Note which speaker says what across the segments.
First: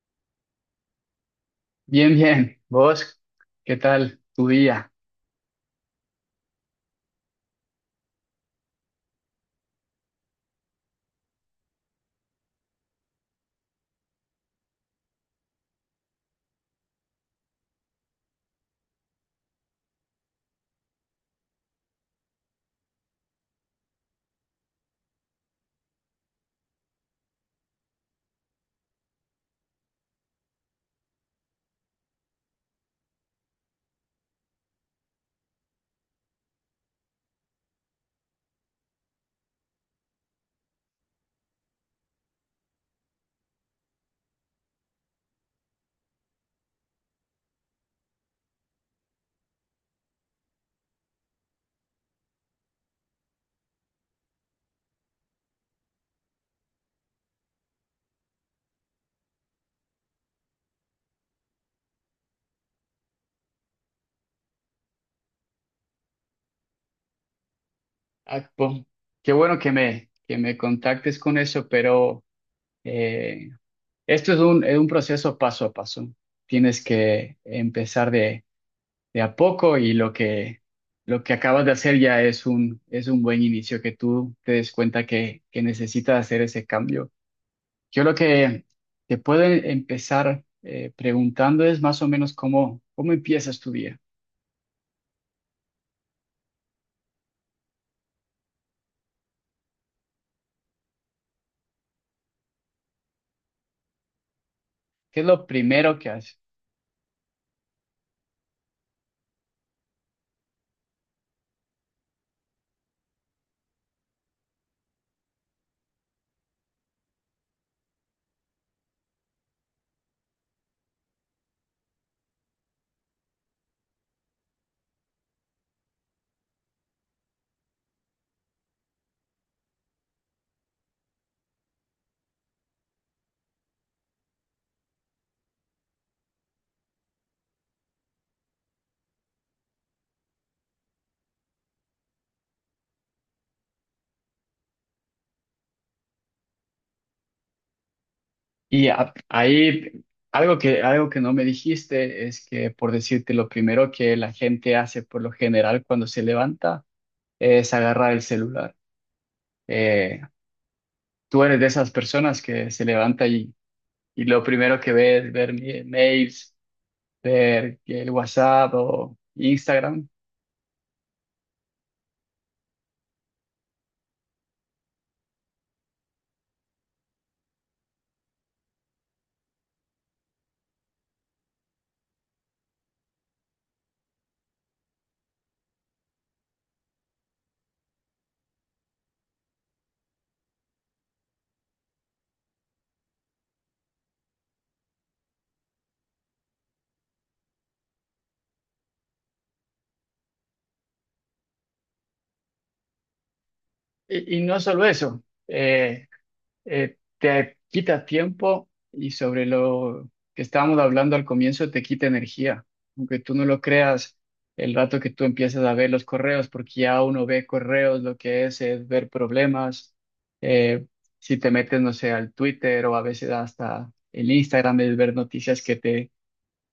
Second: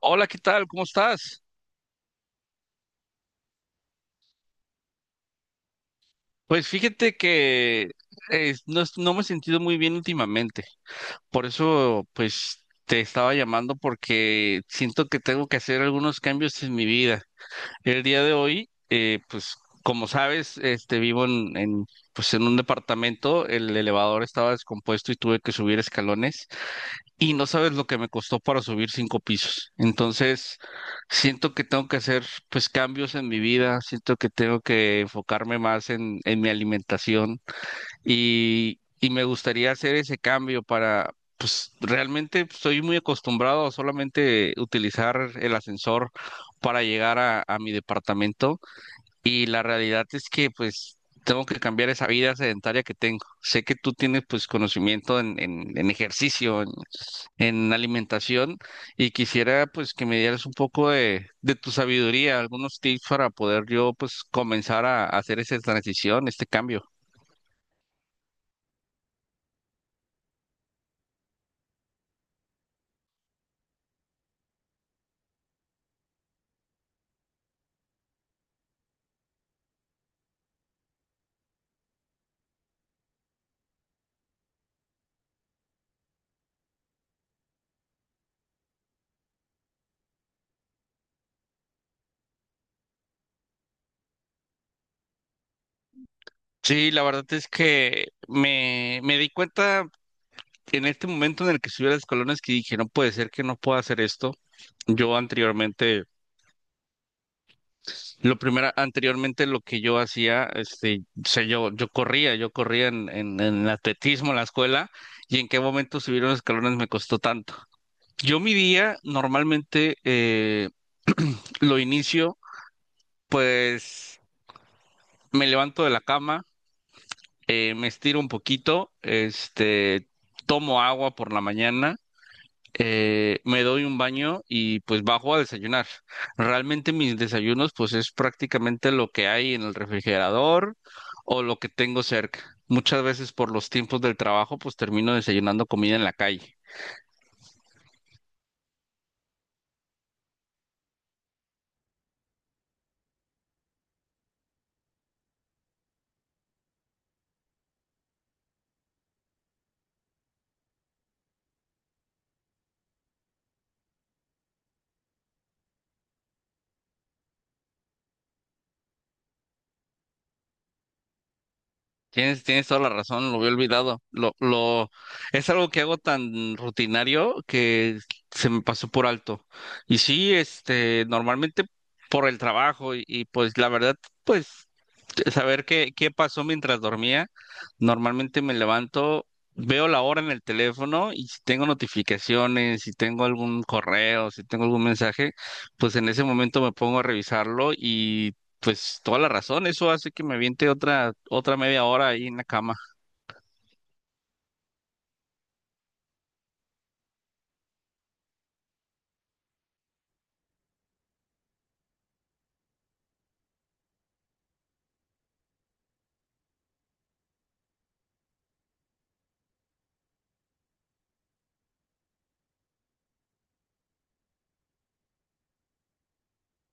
Speaker 1: Hola, ¿qué tal? ¿Cómo estás?
Speaker 2: Bien, bien. ¿Vos qué tal tu día?
Speaker 1: Pues fíjate que no, no me he sentido muy bien últimamente. Por eso, pues, te estaba llamando porque siento que tengo que hacer algunos cambios en mi vida. El día de hoy, pues, como sabes, vivo en pues, en un departamento. El elevador estaba descompuesto y tuve que subir escalones. Y no sabes lo que me costó para subir 5 pisos. Entonces, siento que tengo que hacer pues cambios en mi vida, siento que tengo que enfocarme más en mi alimentación y me gustaría hacer ese cambio para, pues realmente estoy muy acostumbrado a solamente utilizar el ascensor para llegar a mi departamento y la realidad es que pues tengo que cambiar esa vida sedentaria que tengo. Sé que tú tienes pues conocimiento en ejercicio, en alimentación y quisiera pues que me dieras un poco de tu sabiduría, algunos tips para poder yo pues comenzar a hacer esa transición, este cambio.
Speaker 2: Ah, po- Qué bueno que me contactes con eso, pero eh, esto es es un proceso paso a paso. Tienes que empezar de a poco y lo lo que acabas de hacer ya es es un buen inicio, que tú te des cuenta que necesitas hacer ese cambio. Yo lo que te puedo empezar preguntando es más o menos cómo empiezas tu día.
Speaker 1: Sí, la verdad es que me di cuenta en este momento en el que subí a las colones que dije, no puede ser que no pueda hacer esto. Yo
Speaker 2: ¿Qué es lo primero
Speaker 1: anteriormente.
Speaker 2: que haces?
Speaker 1: Lo primero, anteriormente lo que yo hacía, yo corría yo corría en en atletismo en la escuela y en qué momento subir los escalones me costó tanto. Yo mi día normalmente lo inicio, pues me levanto de la cama, me estiro un poquito, tomo agua por la mañana, me doy un baño y pues bajo a desayunar. Realmente mis desayunos pues es prácticamente lo que hay en el refrigerador o lo que tengo cerca. Muchas veces por los tiempos del trabajo pues termino desayunando comida en la calle.
Speaker 2: Ahí algo algo que no me dijiste es que, por decirte, lo primero que la gente hace por lo general cuando se levanta es agarrar el celular. Eh, Tú eres de esas personas que se levanta y lo primero que ve es ver mails, ver el WhatsApp o Instagram.
Speaker 1: Tienes toda la razón, lo había olvidado. Es algo que hago tan rutinario que se me pasó por alto. Y sí, normalmente por el trabajo y pues la verdad, pues saber qué, pasó mientras dormía, normalmente me levanto, veo la hora en el teléfono y si tengo notificaciones, si tengo algún correo, si tengo algún mensaje, pues en ese momento me pongo a revisarlo y pues toda la razón, eso hace que me aviente otra media hora ahí en la cama.
Speaker 2: Y y, no solo eso. Te quita tiempo y sobre lo que estábamos hablando al comienzo, te quita energía. Aunque tú no lo creas, el rato que tú empiezas a ver los correos, porque ya uno ve correos, lo que es ver problemas. Eh, si te metes, no sé, al Twitter o a veces hasta el Instagram, es ver noticias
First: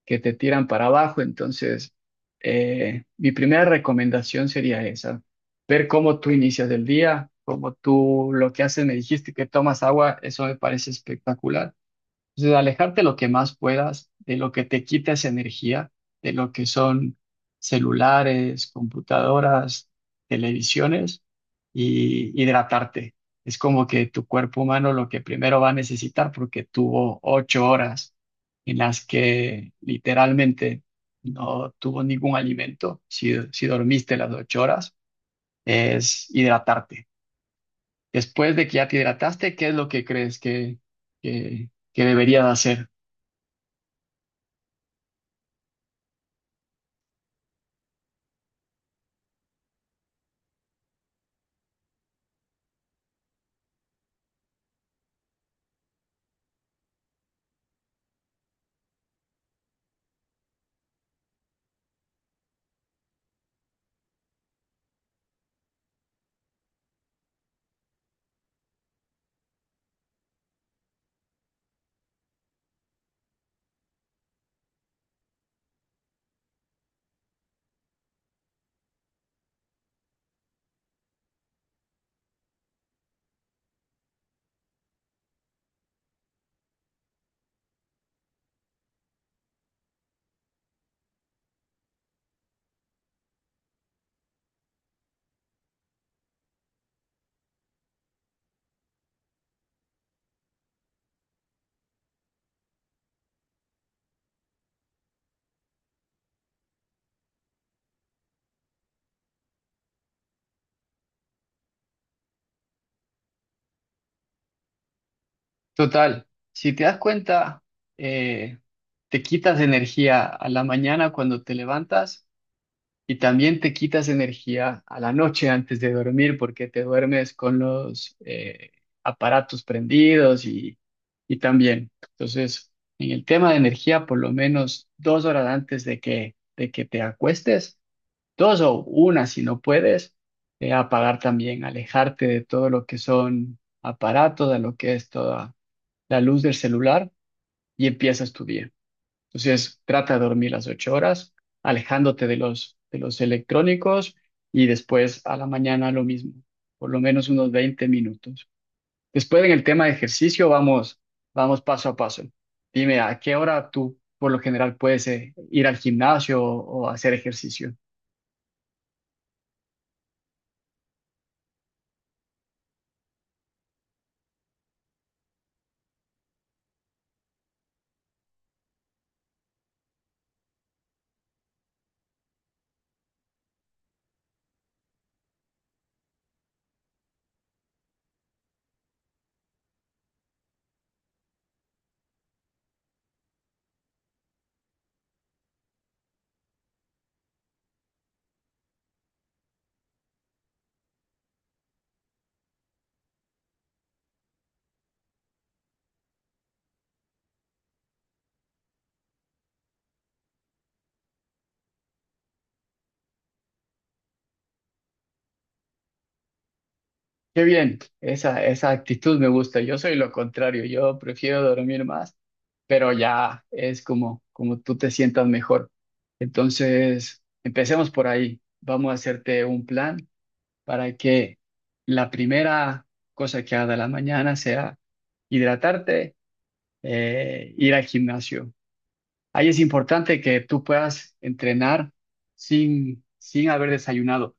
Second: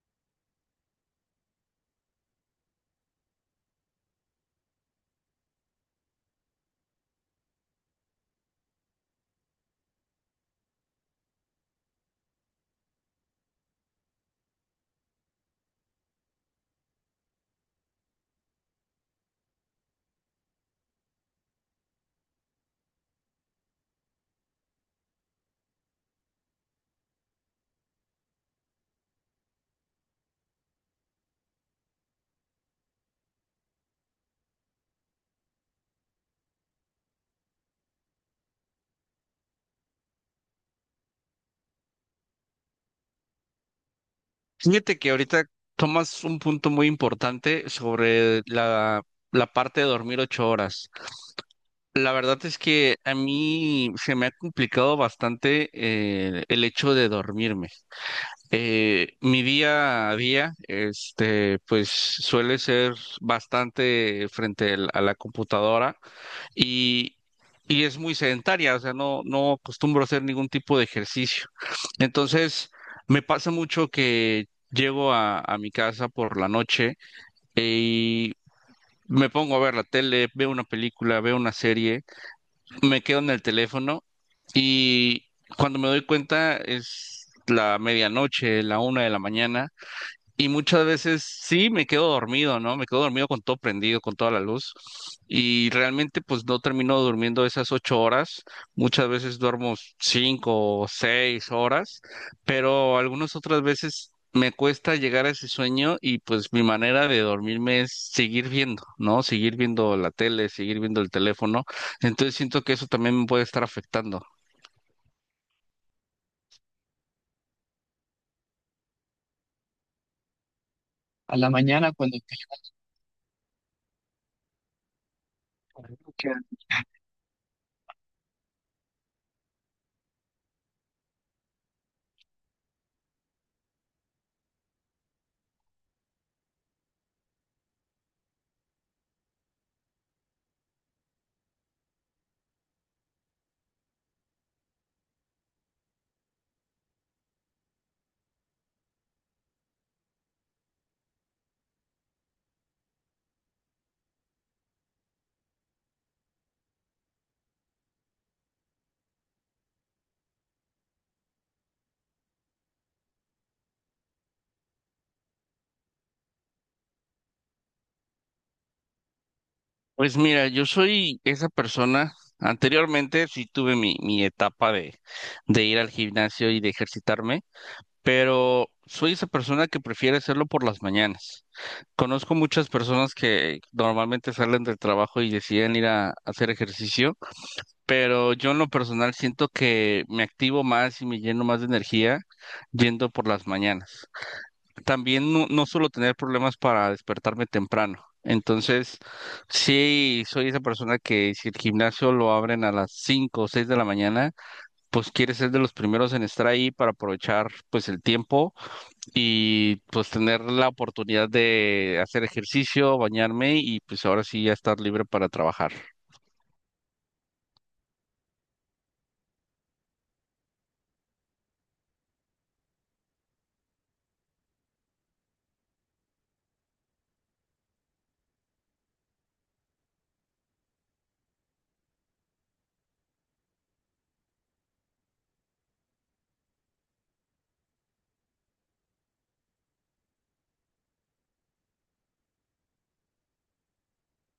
Speaker 2: que te tiran para abajo. Entonces, mi primera recomendación sería esa, ver cómo tú inicias el día, cómo tú lo que haces, me dijiste que tomas agua, eso me parece espectacular. Entonces, alejarte lo que más puedas de lo que te quita esa energía, de lo que son celulares, computadoras, televisiones, y hidratarte. Es como que tu cuerpo humano lo que primero va a necesitar porque tuvo 8 horas en las que literalmente no tuvo ningún alimento. Si, si dormiste las 8 horas, es hidratarte. Después de que ya te hidrataste, ¿qué es lo que crees que deberías hacer?
Speaker 1: Fíjate que ahorita tomas un punto muy importante sobre la parte de dormir 8 horas. La verdad es que a mí se me ha complicado bastante, el hecho de dormirme. Mi día a día, pues suele ser bastante a la computadora y, y es muy sedentaria, o sea, no acostumbro a hacer ningún tipo de ejercicio. Entonces, me pasa mucho que llego a mi casa por la noche, eh, y me pongo a ver la tele, veo una película, veo una serie, me quedo en el teléfono y cuando me doy cuenta es la medianoche, la 1 de la mañana, y muchas veces sí me quedo dormido, ¿no? Me quedo dormido con todo prendido, con toda la luz. Y realmente pues no termino durmiendo esas 8 horas. Muchas veces duermo 5 o 6 horas, pero algunas otras veces me cuesta llegar a ese sueño y pues mi manera de dormirme es seguir viendo, ¿no? Seguir viendo la tele, seguir viendo el teléfono. Entonces siento que eso también me puede estar afectando.
Speaker 2: Total, si te das cuenta, eh, te quitas energía a la mañana
Speaker 1: A
Speaker 2: cuando
Speaker 1: la
Speaker 2: te
Speaker 1: mañana, cuando
Speaker 2: levantas y también te quitas energía a la noche antes de
Speaker 1: te.
Speaker 2: dormir porque te duermes con los aparatos prendidos y también. Entonces, en el tema de energía, por lo menos 2 horas antes de de que te acuestes, dos o una si no puedes, apagar también, alejarte de todo lo que son aparatos, de lo que es toda la luz del celular y empiezas tu día. Entonces, trata de dormir las 8 horas, alejándote de de los electrónicos y después a la mañana lo mismo, por lo menos unos 20 minutos. Después en el tema de ejercicio vamos paso a paso. Dime, ¿a qué hora tú por lo general puedes ir al gimnasio o hacer ejercicio?
Speaker 1: Pues mira, yo soy esa persona. Anteriormente sí tuve mi etapa de ir al gimnasio y de ejercitarme, pero soy esa persona que prefiere hacerlo por las mañanas. Conozco muchas personas que normalmente salen del trabajo y deciden ir a hacer ejercicio, pero yo en lo personal siento que me activo más y me lleno más de energía yendo por las mañanas, también no suelo tener problemas para despertarme temprano. Entonces, sí, soy esa persona que si el gimnasio lo abren a las 5 o 6 de la mañana, pues quiere ser de los primeros en estar ahí para aprovechar pues el tiempo y pues tener la oportunidad de hacer ejercicio, bañarme y pues ahora sí ya estar libre para trabajar.
Speaker 2: Qué bien, esa actitud me gusta. Yo soy lo contrario, yo prefiero dormir más pero ya es como, como tú te sientas mejor. Entonces, empecemos por ahí. Vamos a hacerte un plan para que la primera cosa que haga de la mañana sea hidratarte, ir al gimnasio. Ahí es importante que tú puedas entrenar sin haber desayunado.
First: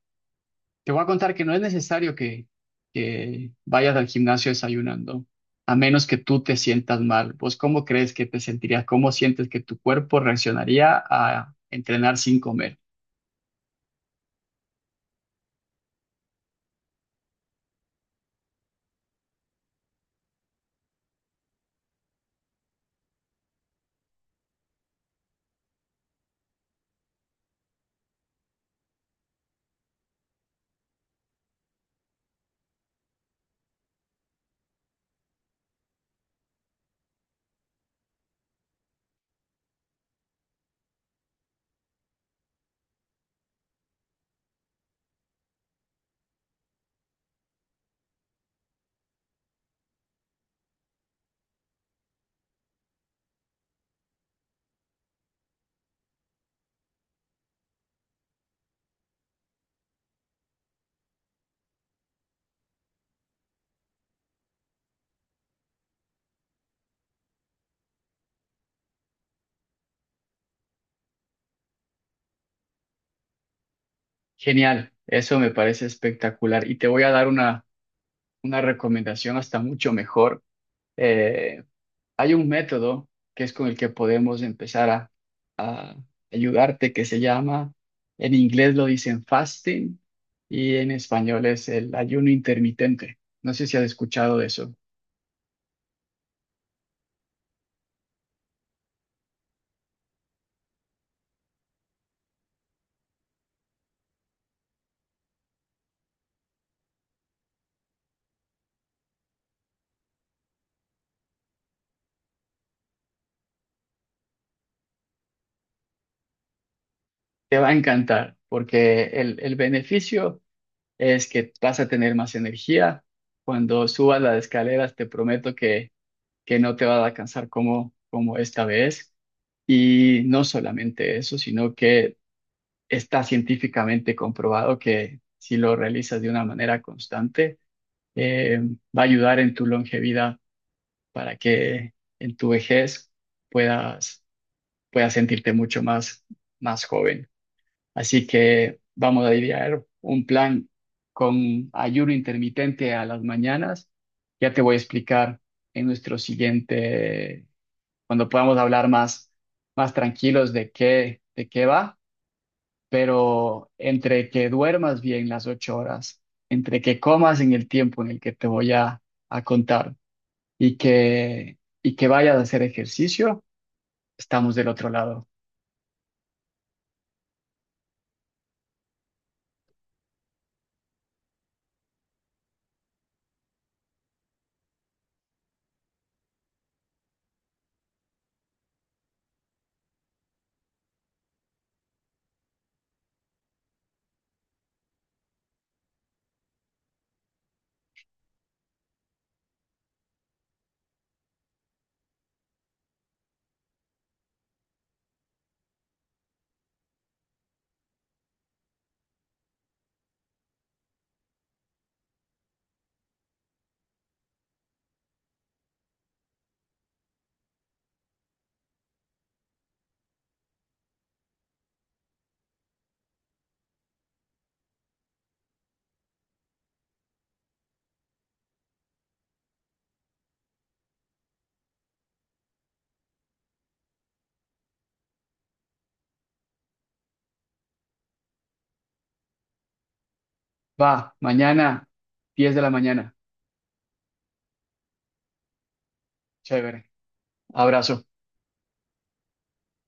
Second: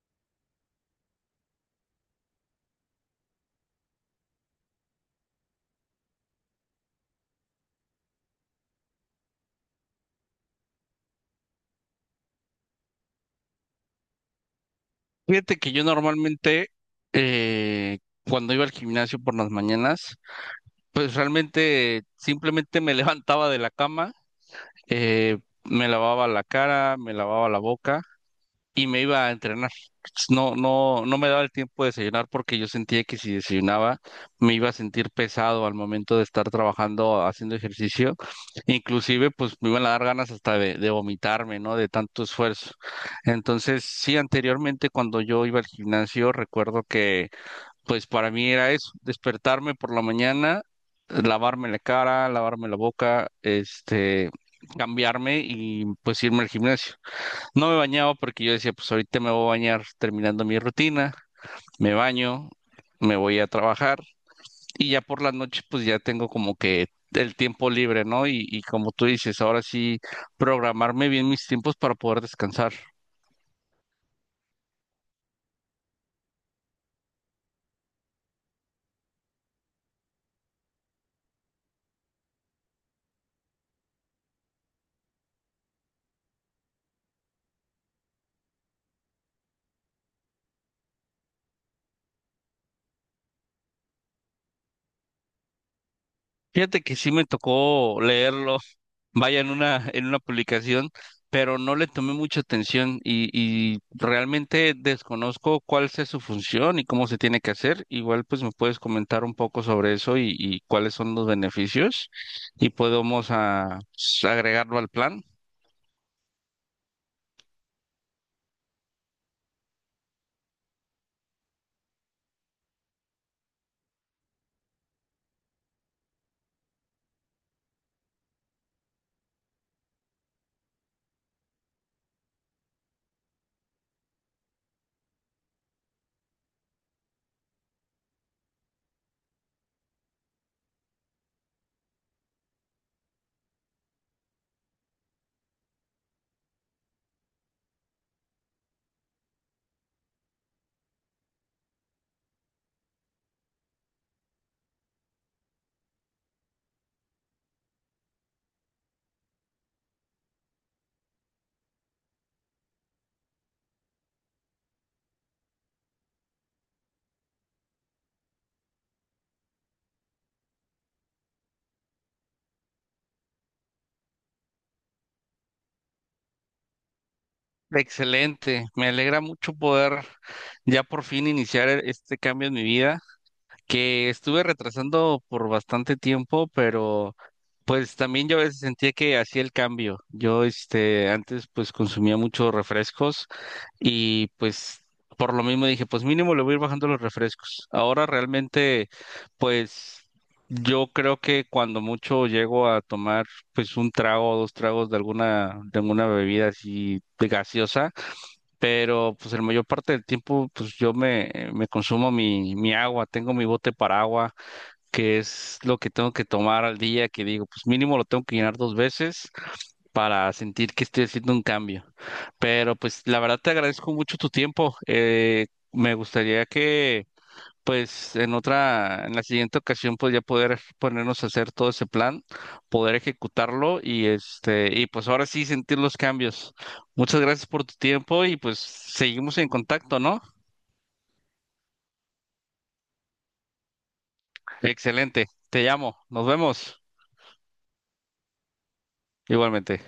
Speaker 2: Te voy a contar que no es necesario que vayas al gimnasio desayunando, a menos que tú te sientas mal. ¿Vos cómo crees que te sentirías? ¿Cómo sientes que tu cuerpo reaccionaría a entrenar sin comer?
Speaker 1: Fíjate que yo normalmente, eh, cuando iba al gimnasio por las mañanas, pues realmente simplemente me levantaba de la cama, eh, me lavaba la cara, me lavaba la boca y me iba a entrenar. No me daba el tiempo de desayunar porque yo sentía que si desayunaba me iba a sentir pesado al momento de estar trabajando, haciendo ejercicio. Inclusive, pues me iban a dar ganas hasta de vomitarme, ¿no? De tanto esfuerzo. Entonces, sí, anteriormente cuando yo iba al gimnasio, recuerdo que pues para mí era eso, despertarme por la mañana, lavarme la cara, lavarme la boca, cambiarme y pues irme al gimnasio. No me bañaba porque yo decía, pues ahorita me voy a bañar terminando mi rutina, me baño, me voy a trabajar y ya por la noche pues ya tengo como que el tiempo libre, ¿no? Y como tú dices, ahora sí programarme bien mis tiempos para poder descansar.
Speaker 2: Genial, eso me parece espectacular. Y te voy a dar una recomendación hasta mucho mejor. Eh, Hay un método que es con el que podemos empezar ayudarte, que se llama, en inglés lo dicen fasting y en español es el ayuno intermitente. No sé si has escuchado de eso.
Speaker 1: Fíjate que sí me tocó leerlo, vaya en una publicación, pero no le tomé mucha atención y realmente desconozco cuál es su función y cómo se tiene que hacer. Igual pues me puedes comentar un poco sobre eso y cuáles son los beneficios y podemos, pues, agregarlo al plan.
Speaker 2: Te va a encantar porque el beneficio es que vas a tener más energía. Cuando subas las escaleras, te prometo que no te vas a cansar como, como esta vez. Y no solamente eso, sino que está científicamente comprobado que si lo realizas de una manera constante, eh, va a ayudar en tu longevidad para que en tu vejez puedas, puedas sentirte mucho más, más joven. Así que vamos a idear un plan con ayuno intermitente a las mañanas. Ya te voy a explicar en nuestro siguiente, cuando podamos hablar más, más tranquilos de qué va, pero entre que duermas bien las 8 horas, entre que comas en el tiempo en el que te voy a contar y que vayas a hacer ejercicio, estamos del otro lado.
Speaker 1: Excelente, me alegra mucho poder ya por fin iniciar, este cambio en mi vida, que estuve retrasando por bastante tiempo, pero pues también yo a veces sentía que hacía el cambio. Yo, antes pues consumía muchos refrescos y pues por lo mismo dije, pues mínimo le voy a ir bajando los refrescos. Ahora realmente, pues yo creo que cuando mucho llego a tomar pues un trago o dos tragos de alguna bebida así de gaseosa, pero pues el mayor parte del tiempo pues yo me consumo mi agua, tengo mi bote para agua, que es lo que tengo que tomar al día, que digo, pues mínimo lo tengo que llenar 2 veces para sentir que estoy haciendo un cambio. Pero pues la verdad te agradezco mucho tu tiempo. Me gustaría que pues en la siguiente ocasión, pues ya poder ponernos a hacer todo ese plan, poder ejecutarlo y pues ahora sí sentir los cambios. Muchas gracias por tu tiempo y pues seguimos en contacto, ¿no?
Speaker 2: Va, mañana, 10 de la mañana.
Speaker 1: Excelente. Te llamo. Nos vemos.
Speaker 2: Chévere. Abrazo.
Speaker 1: Igualmente.